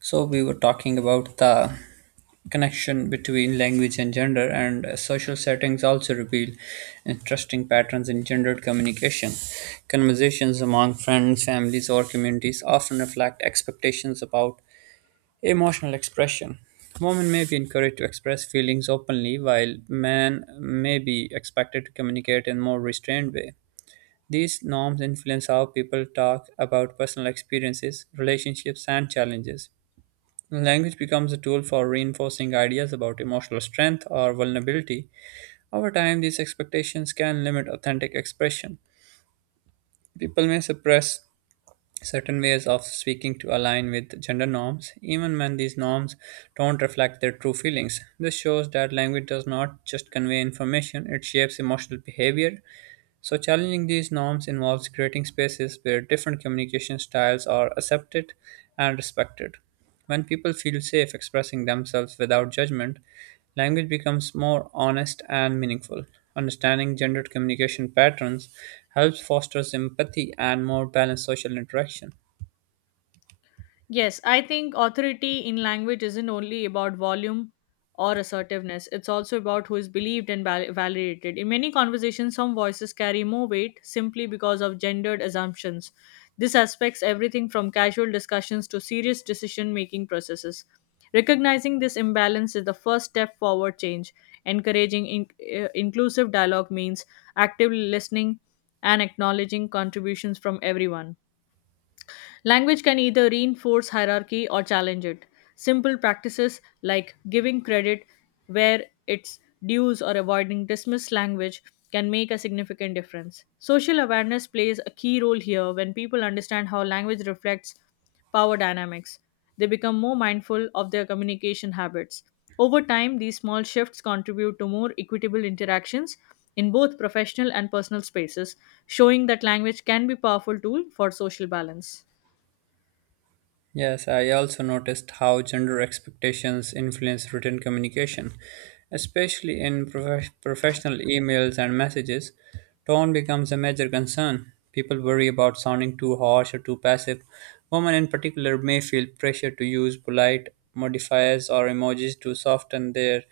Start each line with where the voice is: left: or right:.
right: So we were talking about the connection between language and gender, and social settings also reveal interesting patterns in gendered communication. Conversations among friends, families, or communities often reflect expectations about emotional expression. Women may be encouraged to express feelings openly, while men may be expected to communicate in a more restrained way. These norms influence how people talk about personal experiences, relationships, and challenges. Language becomes a tool for reinforcing ideas about emotional strength or vulnerability. Over time, these expectations can limit authentic expression. People may suppress certain ways of speaking to align with gender norms, even when these norms don't reflect their true feelings. This shows that language does not just convey information, it shapes emotional behavior. So, challenging these norms involves creating spaces where different communication styles are accepted and respected. When people feel safe expressing themselves without judgment, language becomes more honest and meaningful. Understanding gendered communication patterns helps foster empathy and more balanced social interaction.
left: Yes, I think authority in language isn't only about volume or assertiveness, it's also about who is believed and validated. In many conversations, some voices carry more weight simply because of gendered assumptions. This aspects everything from casual discussions to serious decision making processes. Recognizing this imbalance is the first step forward change. Encouraging inclusive dialogue means actively listening and acknowledging contributions from everyone. Language can either reinforce hierarchy or challenge it. Simple practices like giving credit where it's dues or avoiding dismissed language can make a significant difference. Social awareness plays a key role here when people understand how language reflects power dynamics. They become more mindful of their communication habits. Over time, these small shifts contribute to more equitable interactions in both professional and personal spaces, showing that language can be a powerful tool for social balance.
right: Yes, I also noticed how gender expectations influence written communication, especially in professional emails and messages. Tone becomes a major concern. People worry about sounding too harsh or too passive. Women, in particular, may feel pressure to use polite modifiers or emojis to soften their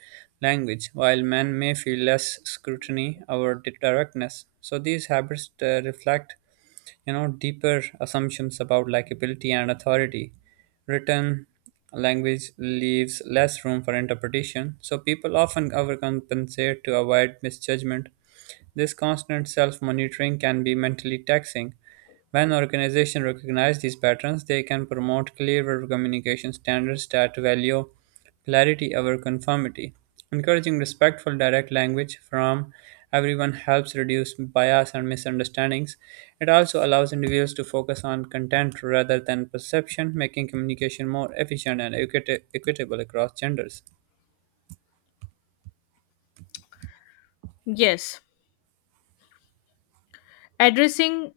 right: language, while men may feel less scrutiny over directness. So, these habits reflect, deeper assumptions about likability and authority. Written language leaves less room for interpretation, so people often overcompensate to avoid misjudgment. This constant self-monitoring can be mentally taxing. When organizations recognize these patterns, they can promote clearer communication standards that value clarity over conformity. Encouraging respectful direct language from everyone helps reduce bias and misunderstandings. It also allows individuals to focus on content rather than perception, making communication more efficient and equitable across genders.
left: Yes, addressing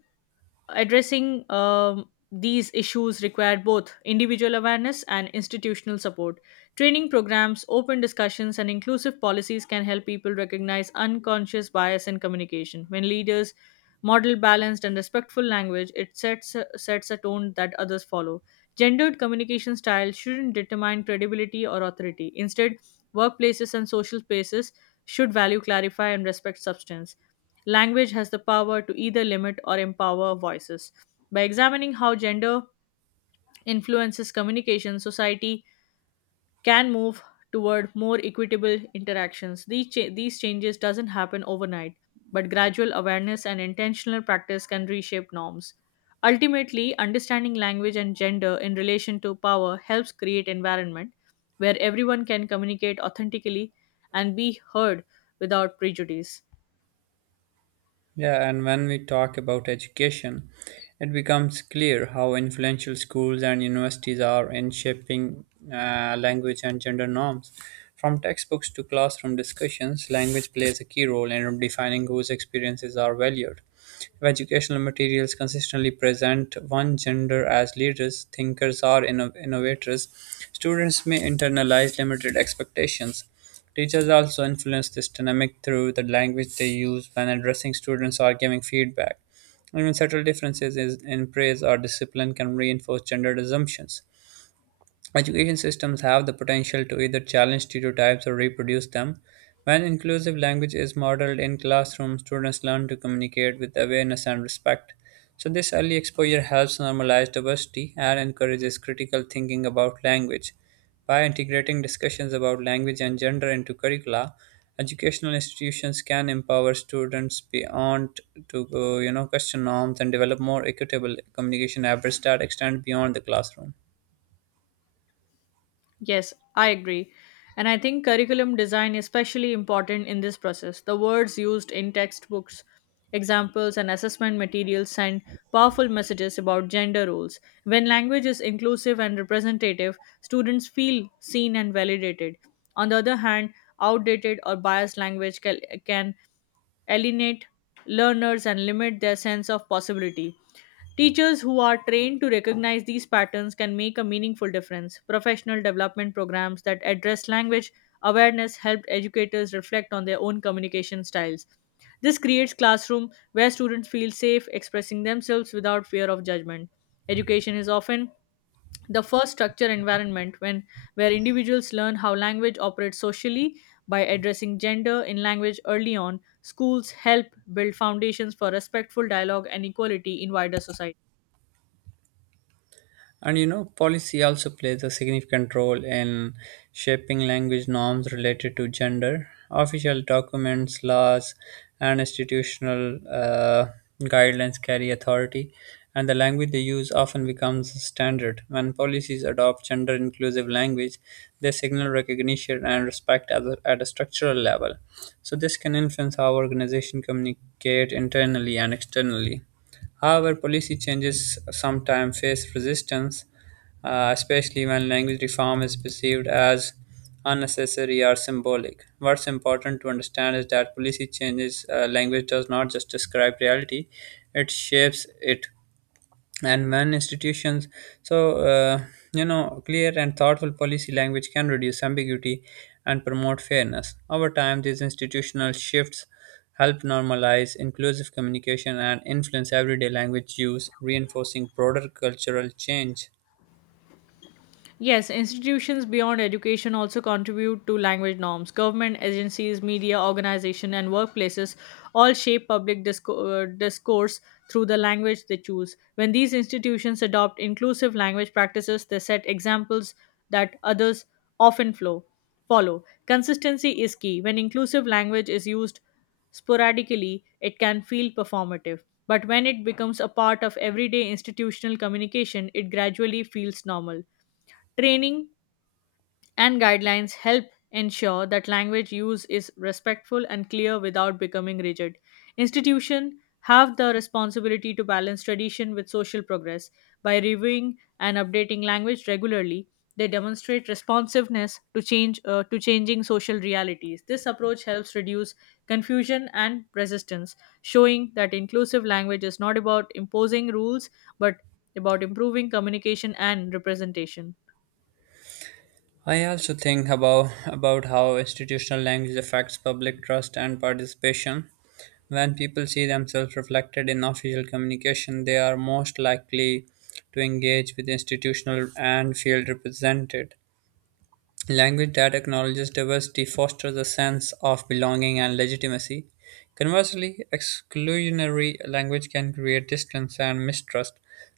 left: addressing these issues require both individual awareness and institutional support. Training programs, open discussions, and inclusive policies can help people recognize unconscious bias in communication. When leaders model balanced and respectful language, it sets a tone that others follow. Gendered communication style shouldn't determine credibility or authority. Instead, workplaces and social spaces should value, clarify, and respect substance. Language has the power to either limit or empower voices. By examining how gender influences communication, society can move toward more equitable interactions. These changes doesn't happen overnight, but gradual awareness and intentional practice can reshape norms. Ultimately, understanding language and gender in relation to power helps create environment where everyone can communicate authentically and be heard without prejudice.
right: Yeah, and when we talk about education, it becomes clear how influential schools and universities are in shaping language and gender norms. From textbooks to classroom discussions, language plays a key role in defining whose experiences are valued. If educational materials consistently present one gender as leaders, thinkers, or innovators, students may internalize limited expectations. Teachers also influence this dynamic through the language they use when addressing students or giving feedback. Even subtle differences in praise or discipline can reinforce gendered assumptions. Education systems have the potential to either challenge stereotypes or reproduce them. When inclusive language is modeled in classrooms, students learn to communicate with awareness and respect. So, this early exposure helps normalize diversity and encourages critical thinking about language. By integrating discussions about language and gender into curricula, educational institutions can empower students beyond to question norms and develop more equitable communication habits that extend beyond the classroom.
left: Yes, I agree. And I think curriculum design is especially important in this process. The words used in textbooks, examples, and assessment materials send powerful messages about gender roles. When language is inclusive and representative, students feel seen and validated. On the other hand, outdated or biased language can alienate learners and limit their sense of possibility. Teachers who are trained to recognize these patterns can make a meaningful difference. Professional development programs that address language awareness help educators reflect on their own communication styles. This creates classroom where students feel safe expressing themselves without fear of judgment. Education is often the first structure environment when where individuals learn how language operates socially by addressing gender in language early on. Schools help build foundations for respectful dialogue and equality in wider society.
right: And you know, policy also plays a significant role in shaping language norms related to gender. Official documents, laws, and institutional guidelines carry authority, and the language they use often becomes a standard. When policies adopt gender inclusive language, they signal recognition and respect at at a structural level. So, this can influence how organizations communicate internally and externally. However, policy changes sometimes face resistance, especially when language reform is perceived as unnecessary or symbolic. What's important to understand is that policy changes language does not just describe reality, it shapes it. And when institutions so uh, clear and thoughtful policy language can reduce ambiguity and promote fairness. Over time, these institutional shifts help normalize inclusive communication and influence everyday language use, reinforcing broader cultural change.
left: Yes, institutions beyond education also contribute to language norms. Government agencies, media organizations, and workplaces all shape public discourse through the language they choose. When these institutions adopt inclusive language practices, they set examples that others often flow, follow. Consistency is key. When inclusive language is used sporadically, it can feel performative. But when it becomes a part of everyday institutional communication, it gradually feels normal. Training and guidelines help ensure that language use is respectful and clear without becoming rigid. Institutions have the responsibility to balance tradition with social progress. By reviewing and updating language regularly, they demonstrate responsiveness to change to changing social realities. This approach helps reduce confusion and resistance, showing that inclusive language is not about imposing rules but about improving communication and representation.
right: I also think about how institutional language affects public trust and participation. When people see themselves reflected in official communication, they are most likely to engage with institutional and field represented. Language that acknowledges diversity fosters a sense of belonging and legitimacy. Conversely, exclusionary language can create distance and mistrust.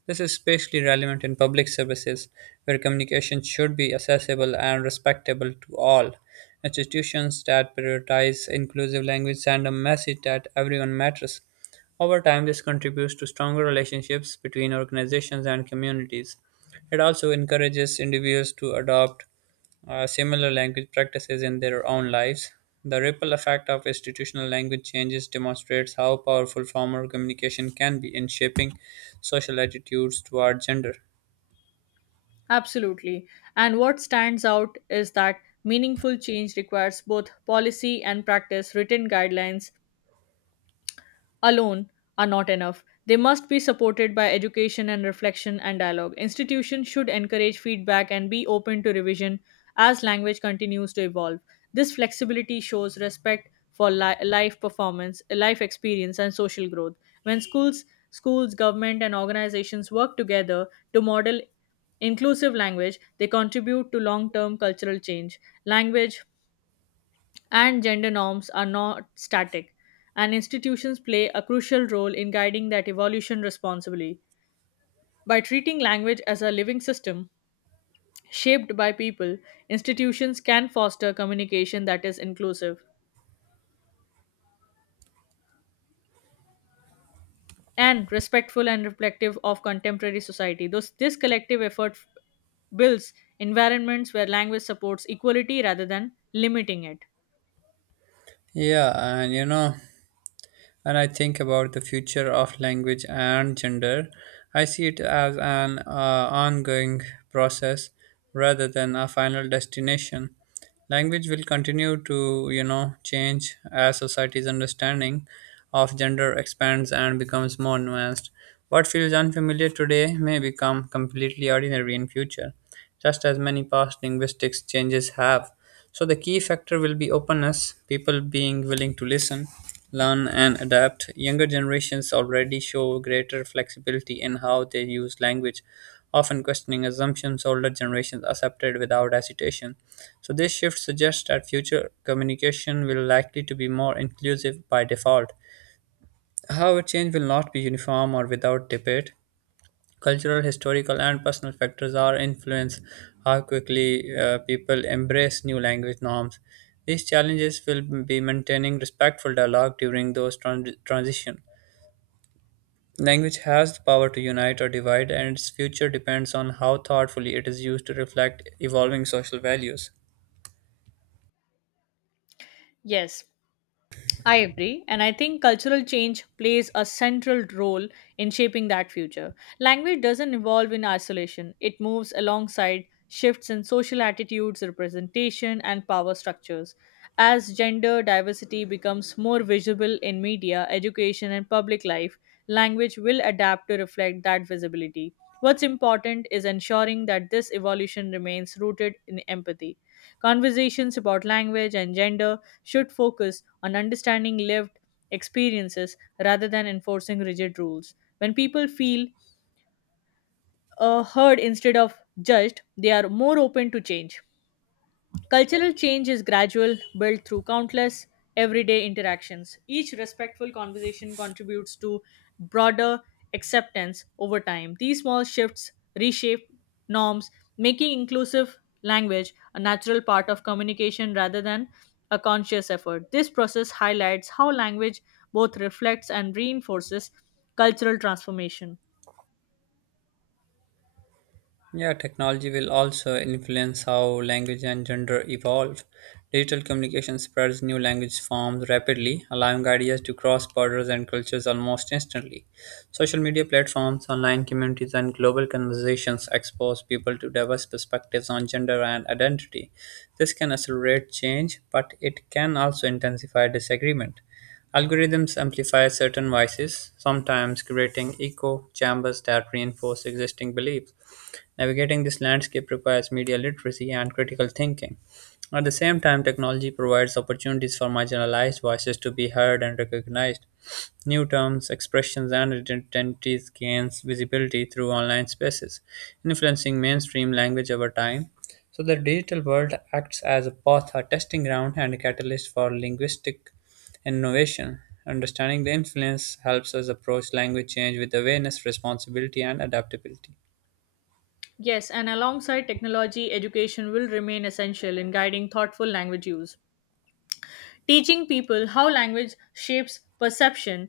right: This is especially relevant in public services, where communication should be accessible and respectable to all. Institutions that prioritize inclusive language send a message that everyone matters. Over time, this contributes to stronger relationships between organizations and communities. It also encourages individuals to adopt similar language practices in their own lives. The ripple effect of institutional language changes demonstrates how powerful formal communication can be in shaping social attitudes toward gender.
left: Absolutely. And what stands out is that meaningful change requires both policy and practice, written guidelines, alone are not enough. They must be supported by education and reflection and dialogue. Institutions should encourage feedback and be open to revision as language continues to evolve. This flexibility shows respect for life performance, life experience, and social growth. When schools, government, and organizations work together to model inclusive language, they contribute to long term cultural change. Language, and gender norms are not static, and institutions play a crucial role in guiding that evolution responsibly. By treating language as a living system shaped by people, institutions can foster communication that is inclusive and respectful and reflective of contemporary society. Thus, this collective builds environments where language supports equality rather than limiting it.
right: Yeah, and you know, and I think about the future of language and gender, I see it as an ongoing process rather than a final destination. Language will continue to, change as society's understanding of gender expands and becomes more nuanced. What feels unfamiliar today may become completely ordinary in future, just as many past linguistics changes have. So the key factor will be openness, people being willing to listen, learn, and adapt. Younger generations already show greater flexibility in how they use language, often questioning assumptions older generations accepted without hesitation. So this shift suggests that future communication will likely to be more inclusive by default. However, change will not be uniform or without debate. Cultural, historical, and personal factors are influence how quickly people embrace new language norms. These challenges will be maintaining respectful dialogue during those transition. Language has the power to unite or divide, and its future depends on how thoughtfully it is used to reflect evolving social values.
left: Yes, I agree, and I think cultural change plays a central role in shaping that future. Language doesn't evolve in isolation, it moves alongside shifts in social attitudes, representation, and power structures. As gender diversity becomes more visible in media, education, and public life, language will adapt to reflect that visibility. What's important is ensuring that this evolution remains rooted in empathy. Conversations about language and gender should focus on understanding lived experiences rather than enforcing rigid rules. When people feel heard instead of judged, they are more open to change. Cultural change is gradual, built through countless everyday interactions. Each respectful conversation contributes to broader acceptance over time. These small shifts reshape norms, making inclusive language a natural part of communication rather than a conscious effort. This process highlights how language both reflects and reinforces cultural transformation.
right: Yeah, technology will also influence how language and gender evolve. Digital communication spreads new language forms rapidly, allowing ideas to cross borders and cultures almost instantly. Social media platforms, online communities, and global conversations expose people to diverse perspectives on gender and identity. This can accelerate change, but it can also intensify disagreement. Algorithms amplify certain voices, sometimes creating echo chambers that reinforce existing beliefs. Navigating this landscape requires media literacy and critical thinking. At the same time, technology provides opportunities for marginalized voices to be heard and recognized. New terms, expressions, and identities gains visibility through online spaces, influencing mainstream language over time. So the digital world acts as both a testing ground and a catalyst for linguistic innovation. Understanding the influence helps us approach language change with awareness, responsibility, and adaptability.
left: Yes, and alongside technology, education will remain essential in guiding thoughtful language use. Teaching people how language shapes perception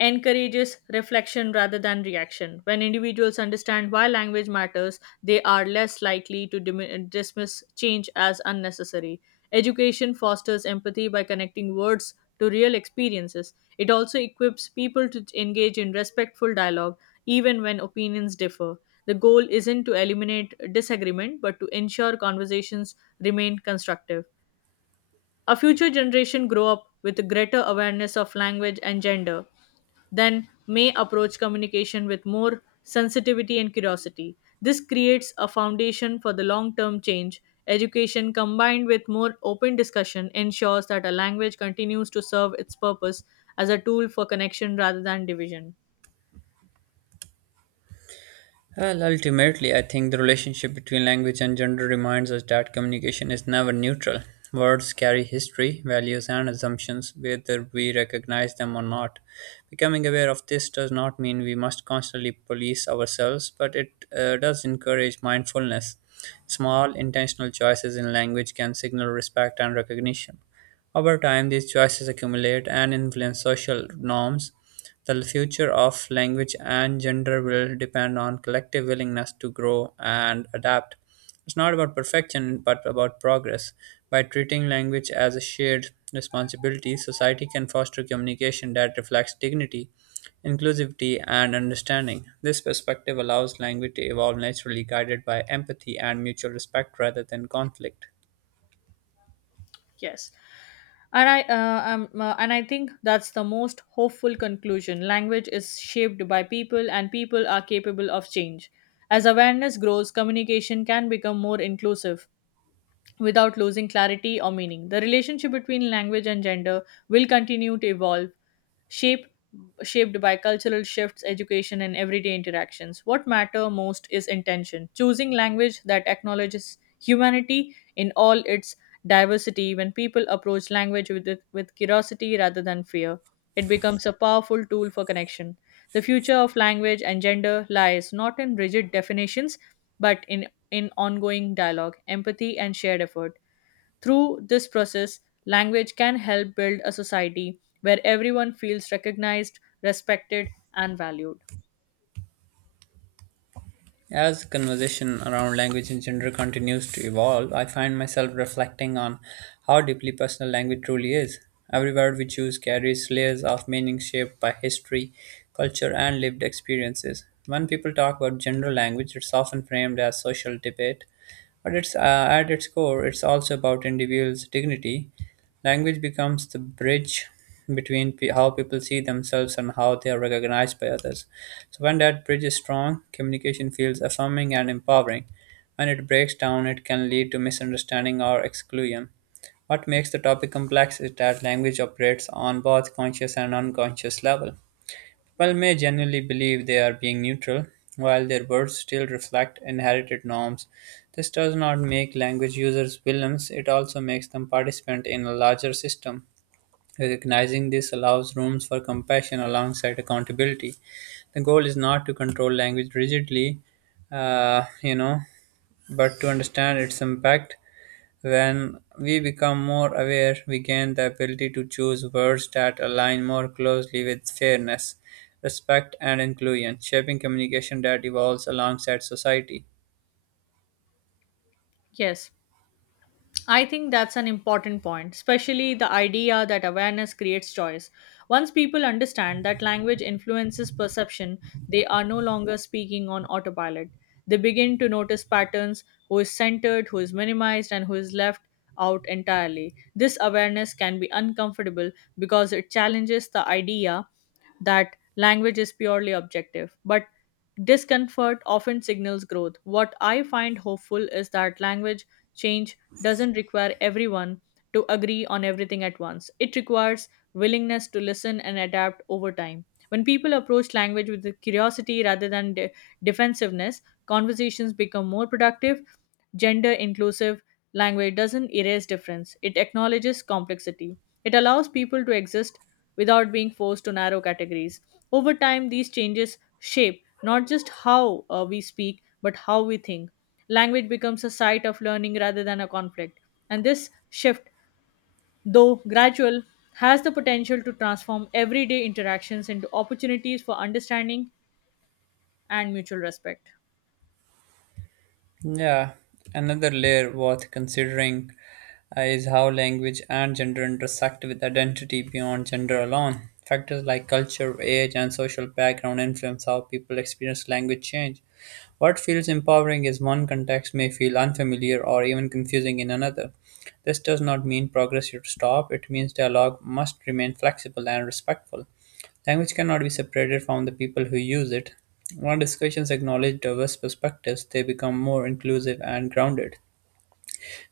left: encourages reflection rather than reaction. When individuals understand why language matters, they are less likely to dismiss change as unnecessary. Education fosters empathy by connecting words to real experiences. It also equips people to engage in respectful dialogue even when opinions differ. The goal isn't to eliminate disagreement but to ensure conversations remain constructive. A future generation grow up with a greater awareness of language and gender, then may approach communication with more sensitivity and curiosity. This creates a foundation for the long term change. Education combined with more open discussion ensures that a language continues to serve its purpose as a tool for connection rather than division.
right: Well, ultimately, I think the relationship between language and gender reminds us that communication is never neutral. Words carry history, values, and assumptions, whether we recognize them or not. Becoming aware of this does not mean we must constantly police ourselves, but it does encourage mindfulness. Small, intentional choices in language can signal respect and recognition. Over time, these choices accumulate and influence social norms. The future of language and gender will depend on collective willingness to grow and adapt. It's not about perfection, but about progress. By treating language as a shared responsibility, society can foster communication that reflects dignity, inclusivity, and understanding. This perspective allows language to evolve naturally, guided by empathy and mutual respect rather than conflict.
left: Yes. And I think that's the most hopeful conclusion. Language is shaped by people, and people are capable of change. As awareness grows, communication can become more inclusive without losing clarity or meaning. The relationship between language and gender will continue to evolve, shaped shaped by cultural shifts, education, and everyday interactions. What matter most is intention, choosing language that acknowledges humanity in all its diversity. When people approach language with curiosity rather than fear, it becomes a powerful tool for connection. The future of language and gender lies not in rigid definitions, but in ongoing dialogue, empathy, and shared effort. Through this process, language can help build a society where everyone feels recognized, respected, and valued.
right: As conversation around language and gender continues to evolve, I find myself reflecting on how deeply personal language truly is. Every word we choose carries layers of meaning shaped by history, culture, and lived experiences. When people talk about gender language, it's often framed as social debate, but at its core, it's also about individuals' dignity. Language becomes the bridge between how people see themselves and how they are recognized by others. So, when that bridge is strong, communication feels affirming and empowering. When it breaks down, it can lead to misunderstanding or exclusion. What makes the topic complex is that language operates on both conscious and unconscious level. While may generally believe they are being neutral, while their words still reflect inherited norms, this does not make language users villains, it also makes them participants in a larger system. Recognizing this allows rooms for compassion alongside accountability. The goal is not to control language rigidly, uh, you know, but to understand its impact. When we become more aware, we gain the ability to choose words that align more closely with fairness, respect, and inclusion, shaping communication that evolves alongside society.
left: Yes, I think that's an important point, especially the idea that awareness creates choice. Once people understand that language influences perception, they are no longer speaking on autopilot. They begin to notice patterns who is centered, who is minimized, and who is left out entirely. This awareness can be uncomfortable because it challenges the idea that language is purely objective, but discomfort often signals growth. What I find hopeful is that language change doesn't require everyone to agree on everything at once. It requires willingness to listen and adapt over time. When people approach language with the curiosity rather than defensiveness, conversations become more productive, gender inclusive. Language doesn't erase difference, it acknowledges complexity. It allows people to exist without being forced to narrow categories. Over time, these changes shape not just how we speak, but how we think. Language becomes a site of learning rather than a conflict. And this shift, though gradual, has the potential to transform everyday interactions into opportunities for understanding and mutual respect.
right: Yeah, another layer worth considering is how language and gender intersect with identity beyond gender alone. Factors like culture, age, and social background influence how people experience language change. What feels empowering is one context may feel unfamiliar or even confusing in another. This does not mean progress should stop, it means dialogue must remain flexible and respectful. Language cannot be separated from the people who use it. When discussions acknowledge diverse perspectives, they become more inclusive and grounded.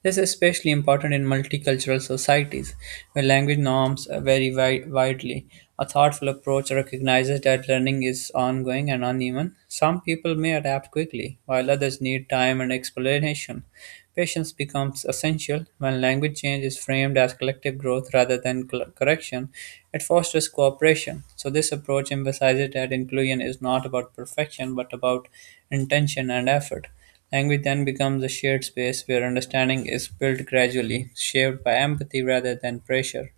right: This is especially important in multicultural societies, where language norms vary widely. A thoughtful approach recognizes that learning is ongoing and uneven. Some people may adapt quickly, while others need time and explanation. Patience becomes essential when language change is framed as collective growth rather than correction. It fosters cooperation. So, this approach emphasizes that inclusion is not about perfection but about intention and effort. Language then becomes a shared space where understanding is built gradually, shaped by empathy rather than pressure.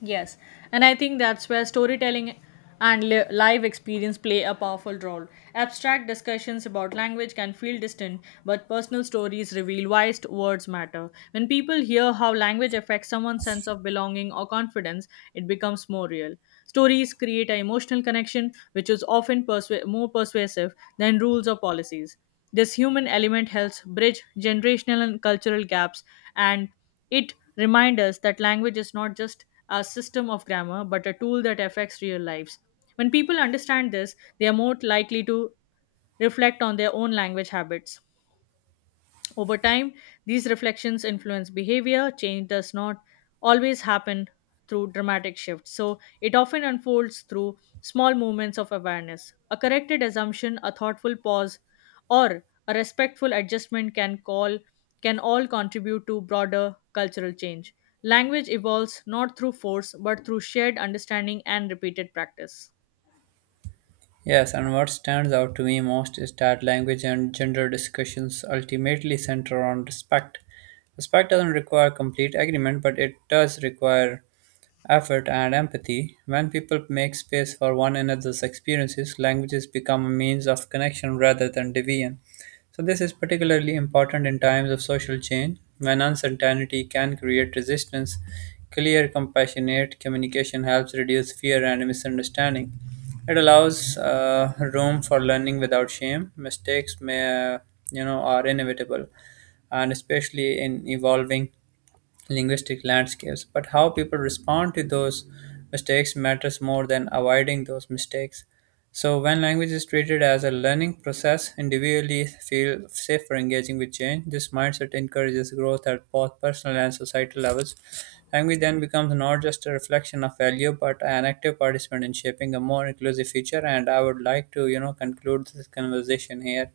left: Yes, and I think that's where storytelling and live experience play a powerful role. Abstract discussions about language can feel distant, but personal stories reveal why words matter. When people hear how language affects someone's sense of belonging or confidence, it becomes more real. Stories create an emotional connection, which is more persuasive than rules or policies. This human element helps bridge generational and cultural gaps, and it reminds us that language is not just a system of grammar, but a tool that affects real lives. When people understand this, they are more likely to reflect on their own language habits. Over time, these reflections influence behavior. Change does not always happen through dramatic shifts, so it often unfolds through small moments of awareness. A corrected assumption, a thoughtful pause, or a respectful adjustment can all contribute to broader cultural change. Language evolves not through force but through shared understanding and repeated practice.
right: Yes, and what stands out to me most is that language and gender discussions ultimately center on respect. Respect doesn't require complete agreement, but it does require effort, and empathy. When people make space for one another's experiences, languages become a means of connection rather than division. So, this is particularly important in times of social change when uncertainty can create resistance. Clear, compassionate communication helps reduce fear and misunderstanding. It allows room for learning without shame. Mistakes are inevitable, and especially in evolving linguistic landscapes, but how people respond to those mistakes matters more than avoiding those mistakes. So, when language is treated as a learning process, individually feel safe for engaging with change. This mindset encourages growth at both personal and societal levels. Language then becomes not just a reflection of value, but an active participant in shaping a more inclusive future. And I would like to, conclude this conversation here.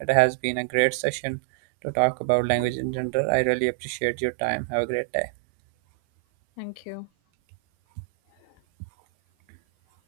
right: It has been a great session to talk about language and gender. I really appreciate your time. Have a great day.
left: Thank you.